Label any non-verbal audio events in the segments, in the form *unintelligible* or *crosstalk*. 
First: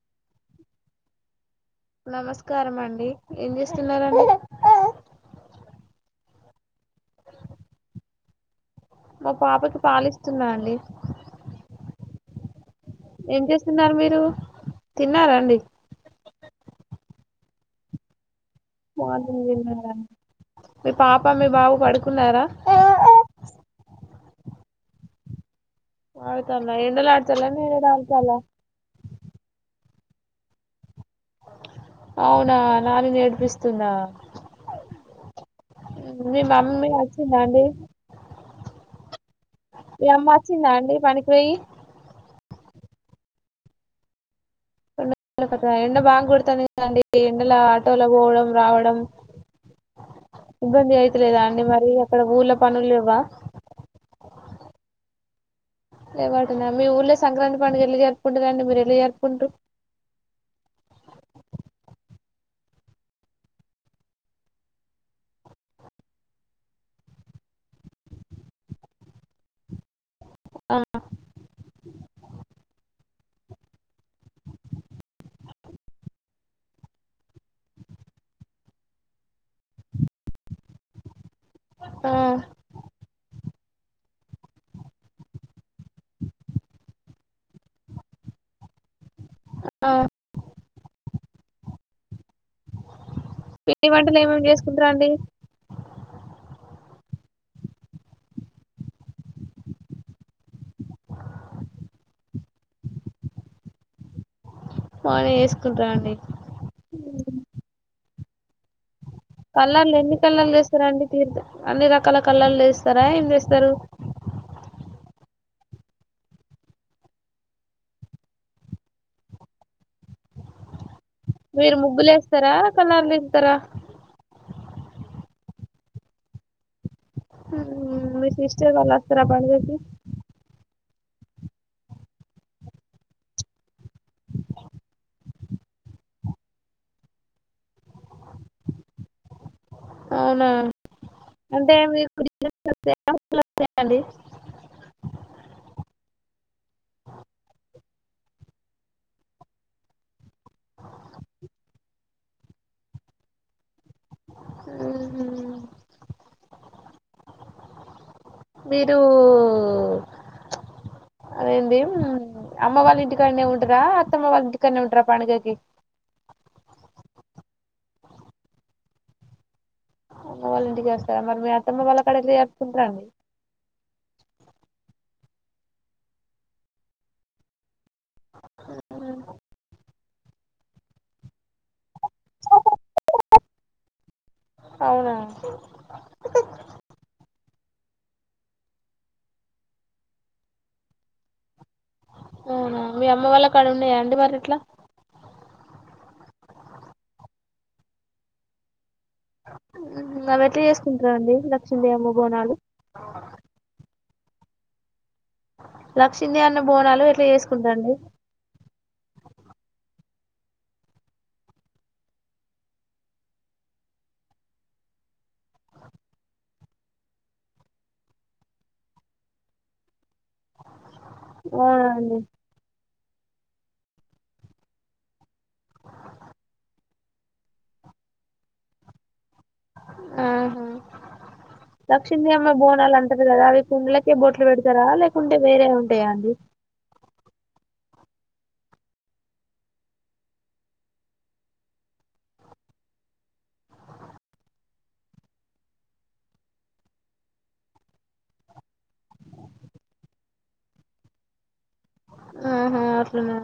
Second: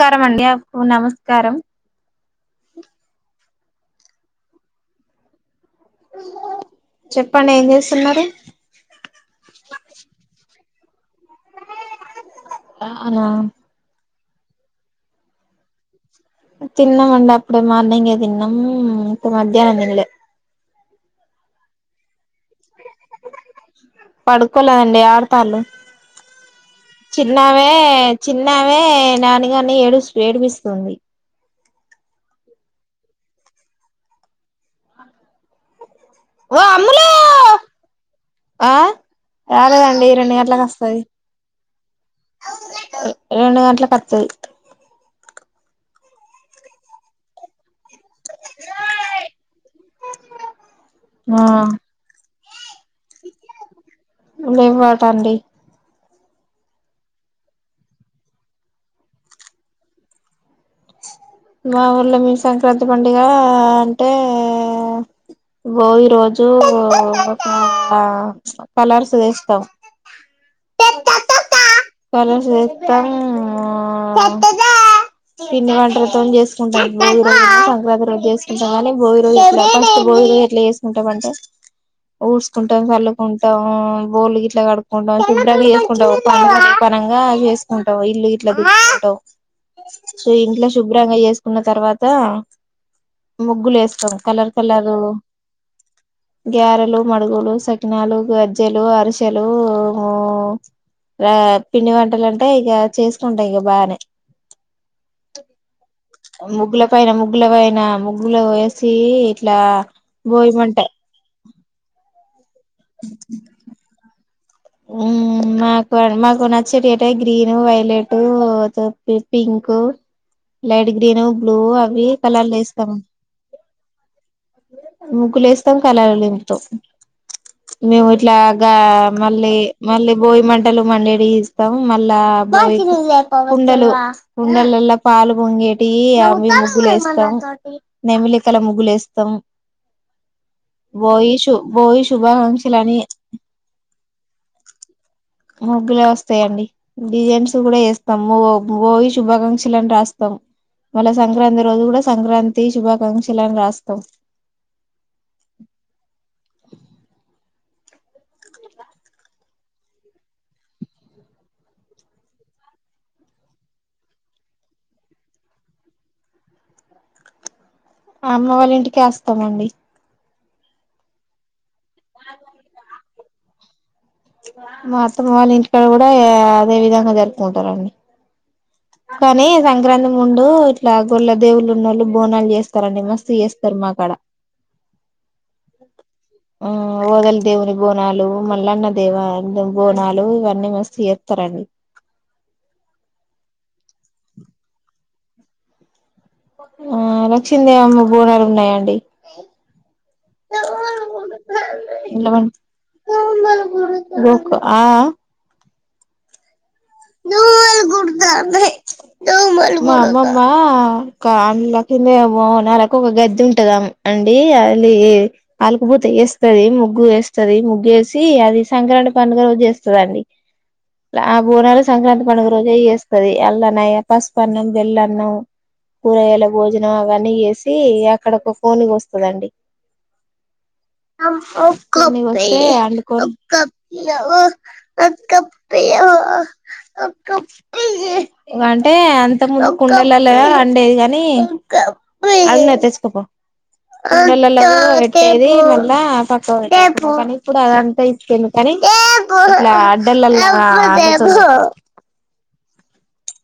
నమస్కారం అండి ఆ నమస్కారం స్తున్నారండి చెప్పండి ఏం చేస్తున్నారు మా పాపకి పాలిస్తున్నా అండి అవునా ఏం చేస్తున్నారు మీరూ తిన్నారాఅండి తిన్నామండి అప్పుడే మార్నింగే తిన్నా మూ ఇంక మార్నింగ్ మధ్యాహ్నం తిన్నారా తినలే పాప మీ బాబు పడుకున్నారా పడుకోలేదండి ఆడతాళ్ళు ఆడుతాలా ఎండలాడతాలా చిన్నావే నీడలాడతాలా చిన్నావే నానిగాన్ని ఏడు ఏడిపిస్తుంది అవునా నాని నేడిపిస్తుందా మీ ఓ మమ్మీ అమ్ములు అచ్చిందా అండి ఆ రాలేదండి మీ అమ్మ రెండు గంటలకు వచ్చిందా అండి వస్తది పనికి పోయి రెండు గంటలకు వత్తది ఎండ బాగా కొడతంది కధ అండి ఎండ ల ఆటోలో పోవడం రావడం ఇబ్బంది అయితలేదా ఆ అండి మరి అక్కడ ఊళ పనులేవా లెవ్వు ఆట అండి లేవ్ వాటినా మీ ఊర్లో సంక్రాంతి పండుగ ఎలా జరుపుకుంటుారండి మీరు ఎట్ల జరుపుకుంట్రూ మా ఊర్లో మే సంక్రాంతి పండుగ అంటే భోగీ రోజు ఆ కలార్సు వేస్తాం కలర్స్ వేస్తాం ఉమ్ పిండి వంటలు తోనీ చేసుకుంటాం భోగి రోజు సంక్రాంతి రోజు చేసుకుంటాం కానీ భోగీ రోజు ఎట్లా ఫస్ట్ భోగీ రోజు ఎట్లా చేసుకుంటామంటే ఆ, ఊడ్సుకుంటాం చల్కుం బోల్లు ఇట్లా కడుకుంటాం చప్పుడ చేసుకుంటా పనంగా వసుకుంటాం ఇల్లు గట్లా దుకుంటావు ఆ సో ఇంట్లో శుభ్రంగా చేసుకున్న తర్వాత ముగ్గులు పిండి వేస్తాం వంటలు ఏమేమి కలర్ చేసుకుంటారా కలరు అండి గారెలు మడుగులు సకినాలు గజ్జెలు అరిసెలు గా పిండి వంటలు అంటే ఇక చేసుకుంటాం ఇక బానే బాగానే చేసుకుంటారా అండి ముగల పైన ముగల పైన ముగ్ బులే వసి కలర్ ఎన్నికళ్ల ఎస్తారు అండి తీర్ అన్నిీ రకాల కలర్ వేస్తారా ఏం వేస్తారు ఉమ్ మాకు మాకున్నచ్చటి అట green violet pink light green blue మీరు అవి ముగ్గులు వేస్తారా కలర్లు వేస్తాము కలర్లు వేస్తారా ముగ్గులే వేస్తాం కలలు నింపుతాం మేము మ్మ్, మీ సిస్టర్ ఇట్లాగా వాళ్ళు వస్తారా మళ్ళీ పండుగకి మళ్ళీ భోగీ మంట లు మండేడి ఇస్తాం మళ్ళా కుండలు కుండలలో పాలు పొంగేటి అమి ముగ్గులు వేస్తాం నెమిలికల ముగ్గులు వేస్తాం అవునా భోగి శు అంటే భోగి మీ శుభాకాంక్షలు అని *unintelligible* ముగ్గులో వస్తాయంండి డిజైన్స్ కూడా వేస్తాం. భోగి శుభాకాంక్షలుని రాస్తాం మళ్ళ సంక్రాంతి రోజు కూడా సంక్రాంతి శుభాకాంక్షలులనీ రాస్తాం ఉమ్ హ్మ్ మీరు అదేంటి అమ్మ వాళ్ళ ఇంటికానే ఉంటారా అత్తమ్మ వాళ్ళ ఇంటికానే ఉంటారా పండుగకి అమ్మ వాళ్ళ ఇంటికే వస్తామండి అమ్మ వాళ్ళింటికి వస్తారు మరి మీ అత్తమ్మ వాళ్ళ కడా ఎట్లా జరుపుకుంటారండి త్తమ్మ వాళ్ళ ఇంటికాడ కూడా అదే విధంగా జరుపుకుంటారండి కానీ సంక్రాంతి ఉండూ ఇట్లా గొల్ల దేవుళ్లు ఉన్నోళ్ళు బోనాలు చేస్తారండి మస్తు చేస్తారు మా కాడ. అవునా ఆ వగల్ దేవుని బోనాలు, మల్లన్న దేవ ద బోనాలు, ఇవన్నీ మస్తు చేత్తరండి. అవునా మీ అమ్మ వాళ్ళ కాడ ఉండయా అండి మరి అట్లా ఆ లక్షిమ్ దేవమ్మ బోనాలు ఉన్నాయంండి ఊహూ అవి ఎట్ల చేసుకుంటరండి లక్షిమ్ దెవమ్మ బోనాలు రొక్ ఆ లక్షిమ్ దేవన్న మా అమ్మమ్ మా కామ్ లక్కిం దేవ్ బోనాలకు గద్ది ఉంటది ఆమె అండీ అదీ అలుకుబూత ఏస్తది, ముగ్గు ఏస్తది, ముగ్గు ఏసీ అది సంక్రాంట్ పండుగ రోజు జేస్తదండి. ల ఆ బోనాలు అవునండి సంక్రాంతి పండగ రోజే ఏస్ తది అల్ల నయ పసుపు అన్నం, బెల్లన్నం, కూరగాయల భోజనం, అవన్నీ ఏసీ అక్కడ ఒక కోడ్ని కోస్తదండి. ఆహా కోన్ని లక్ష్మీదేవి అమ్మ బోనాలు అంటారు కదా అవి కుండలకే కోస్తే బొట్లు పెడతారా లేకుంటే వేరే ఉంటాయా అండి అండుకోని అంటే అంతక్ ముందు కుండలల్లా అండేది గానీ, అదినా తెచ్చుకపో. కుండలల్లా పెట్టేది మళ్ళా పక్క *inaudible* కానీ ఇప్పుడు అదంతా *unintelligible* కానీ ఇట్లా అడ్డలల్లా *inaudible* ఆహా అట్లనా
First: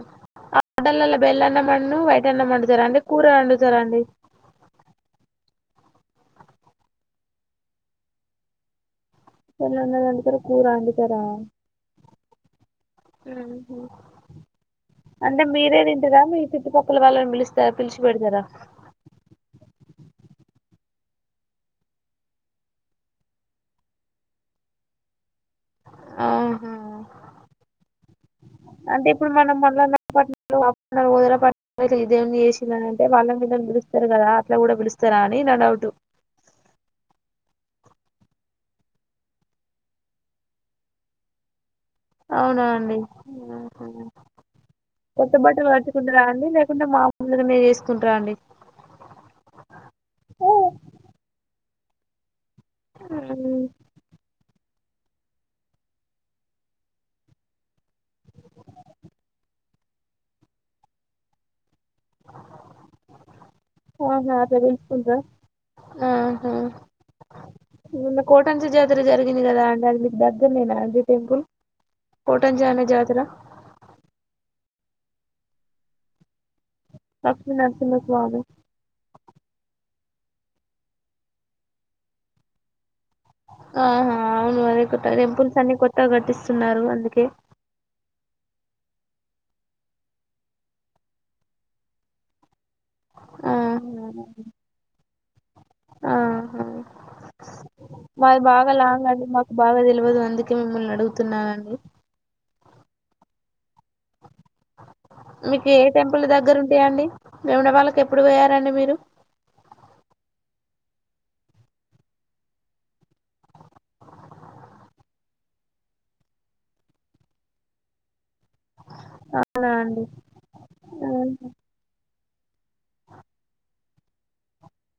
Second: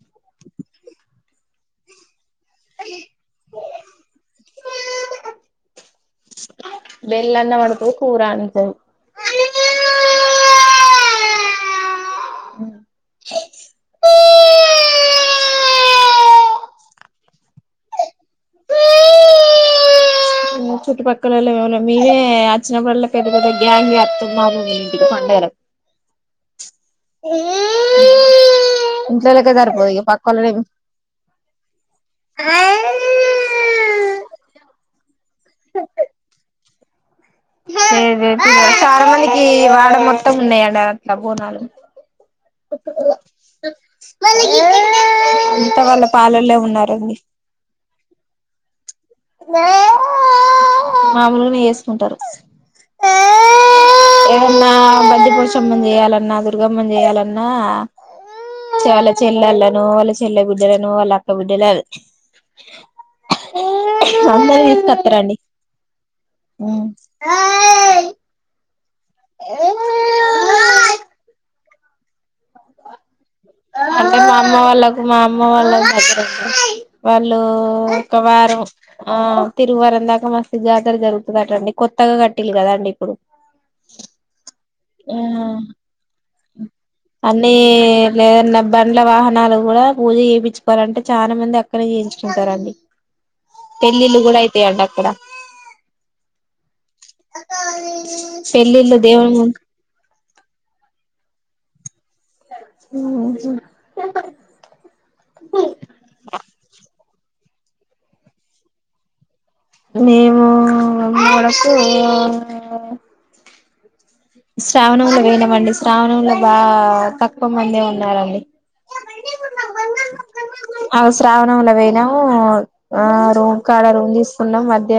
ఆ డలల్ల బెలన్నమూను వై కెన్నం ఒండుతరా అండి, కూర ఒండుతరా అండి. బెల్లన్న *unintelligible* కూర అంతరు తెల్ల అన్నం అండుతరు, కూర అండుతరా. ఊహు, అంటే మీరే తింటరా మీ చుట్టుపక్కల వాళ్ళని పిలుస్త పిలిచి పెడతరా. ఉమ్, చుట్టుపక్కలొల్లు ఎవలే మేమే అచినప్పల్ల పెద్ద పెద్ద గ్యాంగే అత్తం. మా అమ్మమోలింటికి పండగల. ఆహా, అంటే ఇప్పుడు ఇంట్లోలకే మనం సరిపోదు మళన్న ఇగ పట్ లు పక్కోళ్ళనేం *unintelligible* దేవున్ని చేసిరనంటే వాళ్ళన్ వీళ్ళన్ పిలుస్తరు గదా అట్లా కూడా పిలుస్తరా అన్ ని నా డౌటు లే *unintelligible* చాలా మందికి వాడ మొత్తం ఉన్నాయండి అట్లా బోనాలు అవునా అండి. ఆహా, కొత్త బట్ట అంతా వాళ్ళ వట్టుకుంటరా అండి పాలల్లో లేకుంటే ఉన్నారండి మామలుగనే చేసుకుంటార అండి. ఉమ్. ఉంటారు ఆ బంటి పోషమ్మన్ జేయాలన్నా, దుర్గమ్మన్ జేయాలన్నా, చె వాళ్ళ చెల్లల్లనూ, వాళ్ళ చెల్లె బిడ్డలనూ, వాళ్ళ అక్క బిడ్డలన్. ఆహా అట్లా అందరు ఈక్ పిలుచుకుంటారా ఒత్తరండి ఆహా నిన్న కోటన్స్ జ జర జరిగింది గదా అండి అది మీకు దగ్గరనేనా అండీ టెంపుల్ కోటన్జానె జాతర అంటే మా అమ్మ వాళ్ళకు మా అమ్మ వాళ్ళకు అక్కడ వాళ్ళు లక్ష్మీ ఒక నరసింహస్వామి వారం వస్త్, ఆ తిరువారం దాకా మస్తు జాతార జరుగుతదటండి కొత్తగా కట్టిళ్ళు కదండి ఇప్పుడు ఆహా అవును మరి ఆ టెంపుల్స్ అన్ని కొత్తగా కట్టిస్తున్నారు అందుకే ఏదనా బండ్ల వాహనాలు కూడా పూజ చేపిచ్చుకోవాలంటే చాన మంది అక్కనే చేయించుకుంటారుడి ఆ అక్కడ ఆ, ఆహ్, మాది బాగా పెళ్ళిళ్ళు లాంగ్ అది దేవుని మాకు బాగా తే తెలవదు అందుకే మిమ్మల్ని నడుగుతున్నానండి *unintelligible* మీకు ఏ టెంపుల్లు దగ్గర ఉంటయండి వేములవాడకి ఎప్పుడు పోయారండి మీరు మేము *unintelligible* శ్రావణంలో పోయినమండి శ్రావణంలో బా తక్కువ మందే ఉన్నారండి అవునా అండి, ఆ శ్రావణంలో ఆ పోయినాము ఆ రూమ్ కాడ రూమ్ తీసుకున్నం మధ్య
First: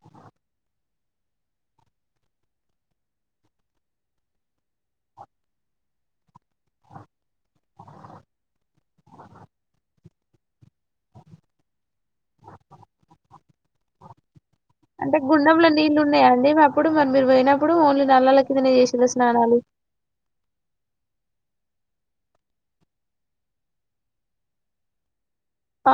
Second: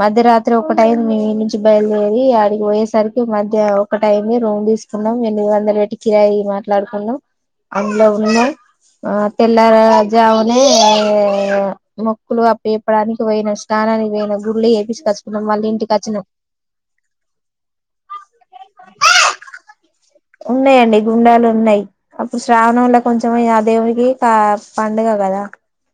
మధ్య రాత్రి ఒక టైంద్ మేం మీ నుంచి బయలుదేరి అడికి పోయేసరికి మ్య ఇగ ఒకటైంది రూమ్ తీసుకున్నం ఎనిమిదొందలు పెట్టి కిరాయి మాట్లాడుకున్నం అందులో ఉన్నం ఆ తెల్లార జామునే మొక్కులు అప్పాజెప్పడానికి పోయిన ష్నానానికి పోయినం గుళ్ళు అంటే చెపిచుకోచ్చుకున్నం మళ్ళీ గుండంలో ఇంటికి నీళ్ళు అచ్చినం ఉన్నాయా అండి ఎదన్న చేసిర్ర స్నానాలు ఉన్నాయండి గుండాలు ఉన్నాయి అప్పుడు శ్రావణంల కొంచం ఆ దేవుడికి పా పండుగ కదా ఆ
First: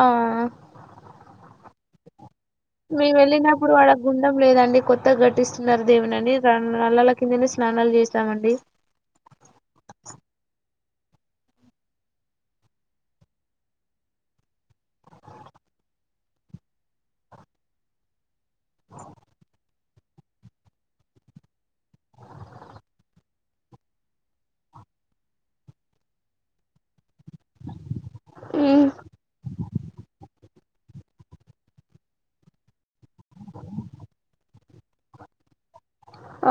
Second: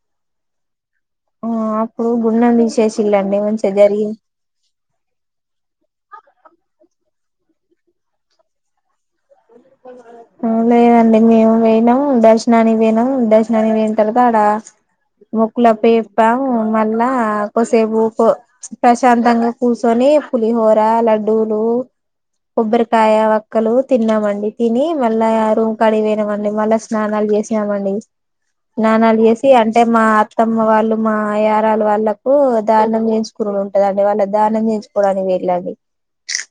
ఆ అప్పుడు గుండం మేము తీసేసిల్లండి మంచిగా వెళ్ళినప్పుడు ఆడ జరిగి గుండం లేదండి కొత్తగా గట్టిస్తున్నారు దేవనండి రెండు నల్లల కిందనే స్నానాలు చేసామండి అ లేదండి మేము వయినం, దర్శనానికి పోయినం దర్శనానికి వయిన తర్వాత ఆడ మొక్కులప్పయెప్పం మళ్ళా కొసేపు ప్రశాంతంగా కూసోనీ పులిహోర లడ్డూలు కొబ్బరికాయ వక్కలు తిన్నామండి తిని మళ్ళా ఆ రూమ్ కాడికి వోయినం అండి మళ్ళా స స్నానాలు చేసినామండి, హ్మ్. స్నానాలు చేసి అంటే మా అత్త అమ్మ వాళ్లు, మా యారలు వాళ్ళకు ద చేయించుకునుడు ఉంటదండి వాళ్ళ దానం చేయించుకోడానికి పోయిన్లు అది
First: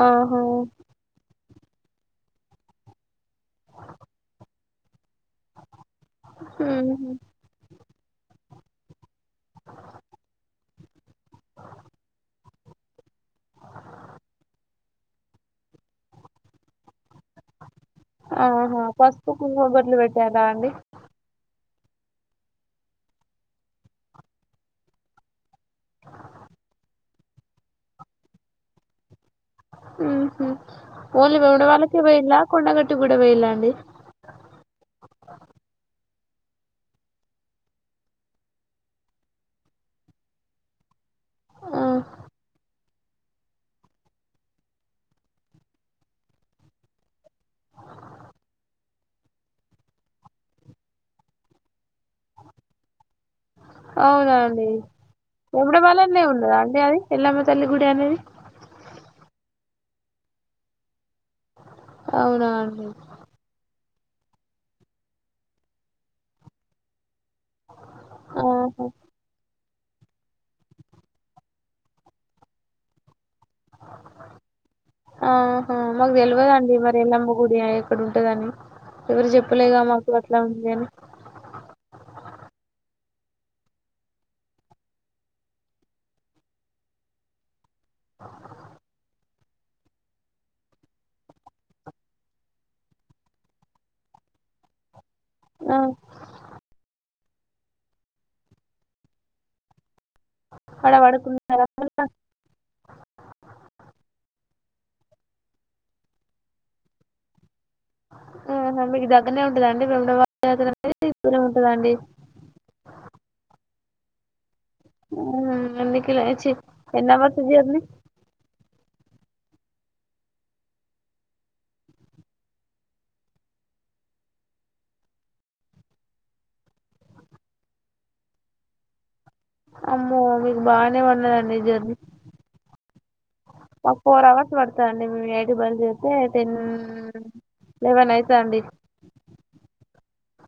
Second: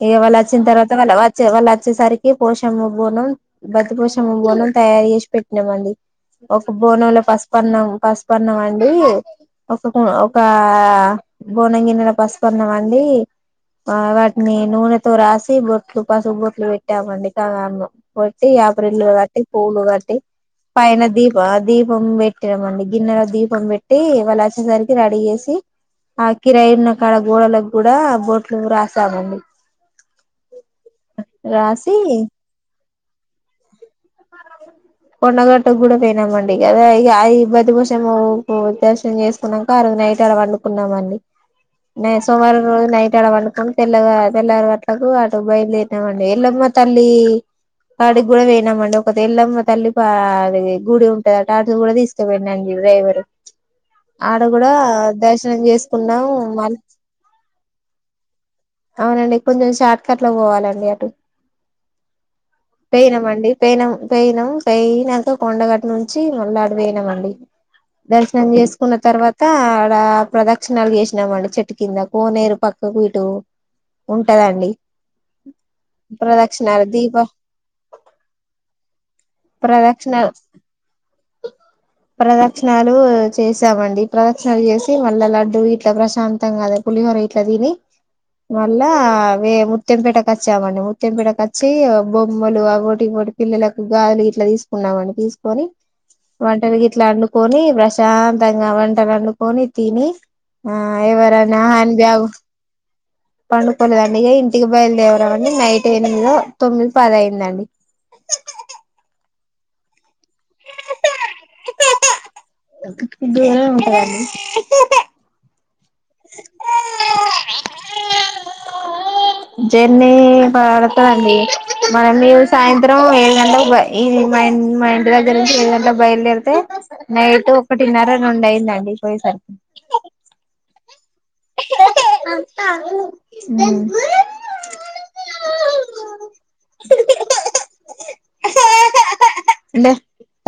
ఇగ వాళ్ళ ఆహా వచ్చిన తర్వాత వాళ్ళ వ చె, వలచ్చే సరి ఇగ పోషమ్మ బోనం బత్తి పోషమ్మ బోనం తయారు చేసి పెట్టినమండి ఒక ఉహు బోనంల పసుపన్నాం పసుపన్నం అండి ఒక ఒక ఒకా బోనం గిన్నెల పసుపన్నం అండి, ఆ వాటిని నూనెతో రాసి బొట్లు పసుపు బొట్లు పెట్టి అండి *unintelligible* కొట్టి, ఆహా! యాపరిల్లు పసుపు, కట్టి కుంకుమ పూలు బొట్లు కట్టి, పెట్టారా అండి? పైన దీపం ఆ దీప దీపం పెట్టినామండి గిన్నెలో దీపం పెట్టి వాళ్ళు వచ్చేసరికి రెడీ చేసి ఆ కిరయున్న కాడ గోడలకు కూడా బోట్లు రాసామండి *unintelligible* రాసి పొయిండ్ల కుండగట్ అటు కూడా వెయిలాండి కొండగట్టుకు కూడా పోయినామండి గదే అయి బతిభూషమ్మ దర్శనం చేసుకున్నాక ఆ రోజు నైట్ ఆడ వండుకున్నామండి ఆ! న సోమవారం రోజు నైట్ ఆడ వండుకుని తెల్ల తెల్లారు గట్లకు అటు బయలుదేరనామండి ఎల్లమ్మ తల్లి కాడికి కూడా పోయినామండి ఒక ఎల్లమ్మ తల్లి పా గుడి ఉంటదిట అటు కూడా తీసుకపోయిన అండి డ్రైవర్ అవునండి దర్శనం చేసుకున్నాం *unintelligible* ఉండదా మళ్ అండి అది ఎల్లమ్మ తల్లి గుడి అనేది అవునండి కొంచెం షార్ట్ కట్ లో పోవాలండి అటు అవున పేయినం అండి పేనం పేయినం పేయినంక కొండగట్టు నుంచి మళ్ళ అటు పోయినం అండి దర్శనం ఆహా! చేసుకున్న తర్వాత ఆడ ప్రదక్షిణలు చేసినమండి చెట్టు కింద కోనేరు పక్కకు ఇటు ఉంటదండి ఆహ మాక్ తెల్వదండి ప్రదక్షిణాలు మరి దీప ఎల్లమ గుడి అఏ కడుంటదని ఎవరు చెప్పలేగా ప్రదక్షిణ మాకు అట్ల ఉంది అని ప్రదక్షిణాలు చేసామండి ప్రదక్షిణలు చేసి మళ్ళా లడ్డు గిట్ల ప్రశాంతంగాద పులిహోర గిట్ల తిని మళ్ళా వే ముత్యంపేటకి వచ్చామండి ముత్యం పేటకచ్చి బొమ్మలు అవోటి ఇవోటి పిల్లలకు గాజులు గిట్ల తీసుకున్నామండి తీసుకోని ఆ! వంటలు గిట్ల వండుకొని ప్రశాంతంగా వంటలు వండుకొని తిని ఆ ఆడ ఎవరన్న పడుకున్నారా హ్యాండ్ మళ్ళా? బ్యాగ్ పండుకోలెదండి ఇగ ఇన్ ఇగ బయలుదేరమండి అండి నైట్ ఎనిమిదో తొమ్మిది పదైందండి ఆహ మీకు దగ్గరనే ఉంటదండి రొండో వా *unintelligible* దూరం ఉంటదండి దండి మ్మ్ ఎన్నికలో చి ఎన్నవర్సు జర్నీ జర్నీ పడతాందండి మనం సాయంత్రం ఏడు గంటలకు ఇ మా ఇంటి దగ్గర నుంచి ఏడు గంటలు బయలుదేరితే నైట్ ఒక టిన్నర రెండు అయిందండి పోయిసరికి అమ్మో మీకు బానే వన్ తున్నదండి జర్నీ ఒక ఫోర్ అవర్స్ పడతాదండి మే ఎయిట్ బయలుదేరితే టెన్ లెవెన్ అయితా దండి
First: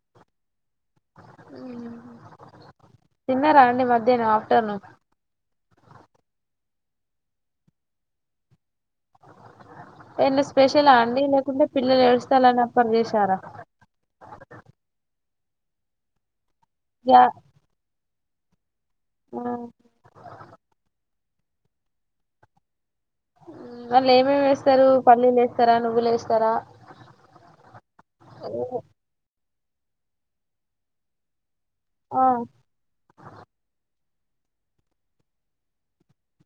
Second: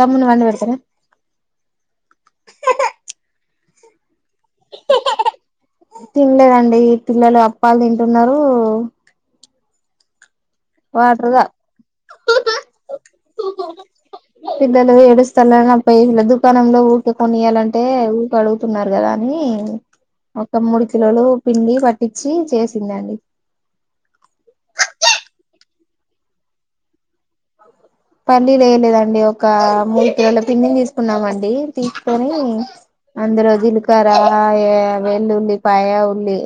తమ్మున్ని పండవెడతరా తిన్నారా అండి మధ్యానం ఆఫ్ తిన్లేదండి పిల్లలు అప్పాలు తింటున్నరూ ఎన్నిస్ స్పెషలా అండి వాటర్గా లేకుంటే పిల్లలు ఏడుస్తారుని అప్పాలు చేశారా తలనా పైవిలదు దుకాణంలో ఊక యా కొనియ్యాలంటే పడు తున్నారు కదా అని మ్మ్. ఒక మూడు కిలోలు పిండి పట్టించి చేసి వాళ్ళు ఏమేమి వేస్తారు పల్లీలు ఏ స్తారా నువ్వులే ఏస్తారా పల్లి లేయలేదండి ఒక మూడు కిలోలా పిండిని తీసుకున్నామండి ఆ తీసుకొని అందరుజులు వెల్లు ఉల్లిపాయ ఉల్లి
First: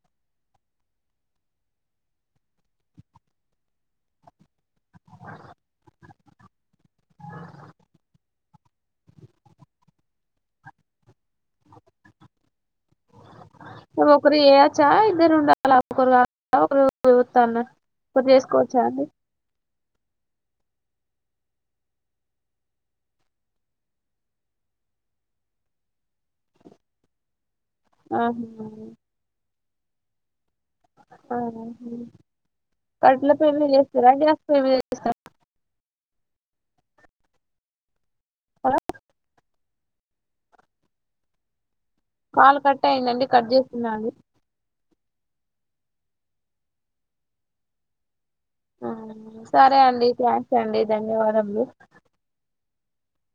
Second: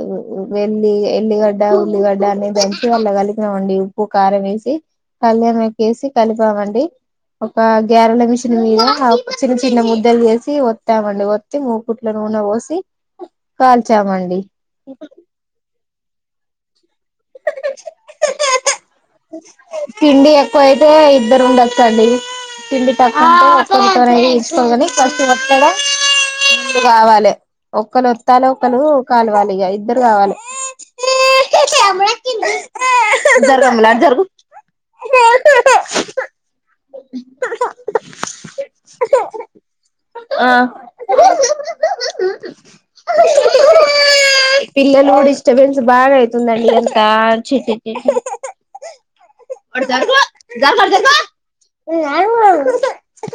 వెల్లి ఎల్లిగడ్డ ఉల్లిగడ్డ అని దంచి దాంట్లో కలిపినాం అండి ఉప్పు కారం వేసి అల్లం వేసి కలిపామండి ఒక గ్యారెల మిషన్ మీద చిన్న చిన్న ముద్దలు వేసి వత్తామండి ఒత్తి మూకుట్ల నూనె పోసి ఒకరు కాల్చామండి చేయచ్చా ఇద్దరు ఉండాలి ఒకరు *inaudible* *unintelligible* ఇప్పుడు చేసుకోవచ్చా అండి తిండి ఎక్కువ అయితే ఇద్దరు ఉండచ్చండి తిండి తక్కువంట ఒక్కయి తీసుకోని *unintelligible* ఆహా ఒకరుొత్తాల ఒకరు కాలవాలి ఇగ ఈ ఇద్దరు కావాలి ఆ కట్ల పోయి మీద జరగమ్మ లాటు జరుగు చేస్ *unintelligible* హ ఆ కాల్ కట్ అయిందండి కట్ చేస్తున్నా అండి పిల్లలు డిస్టబెన్స్ బాగా అయితుందండి అంత *unintelligible* ఆ సరే అండి థ్యాంక్స్ అండి జరగ ధన్యవాదములు జరుగు న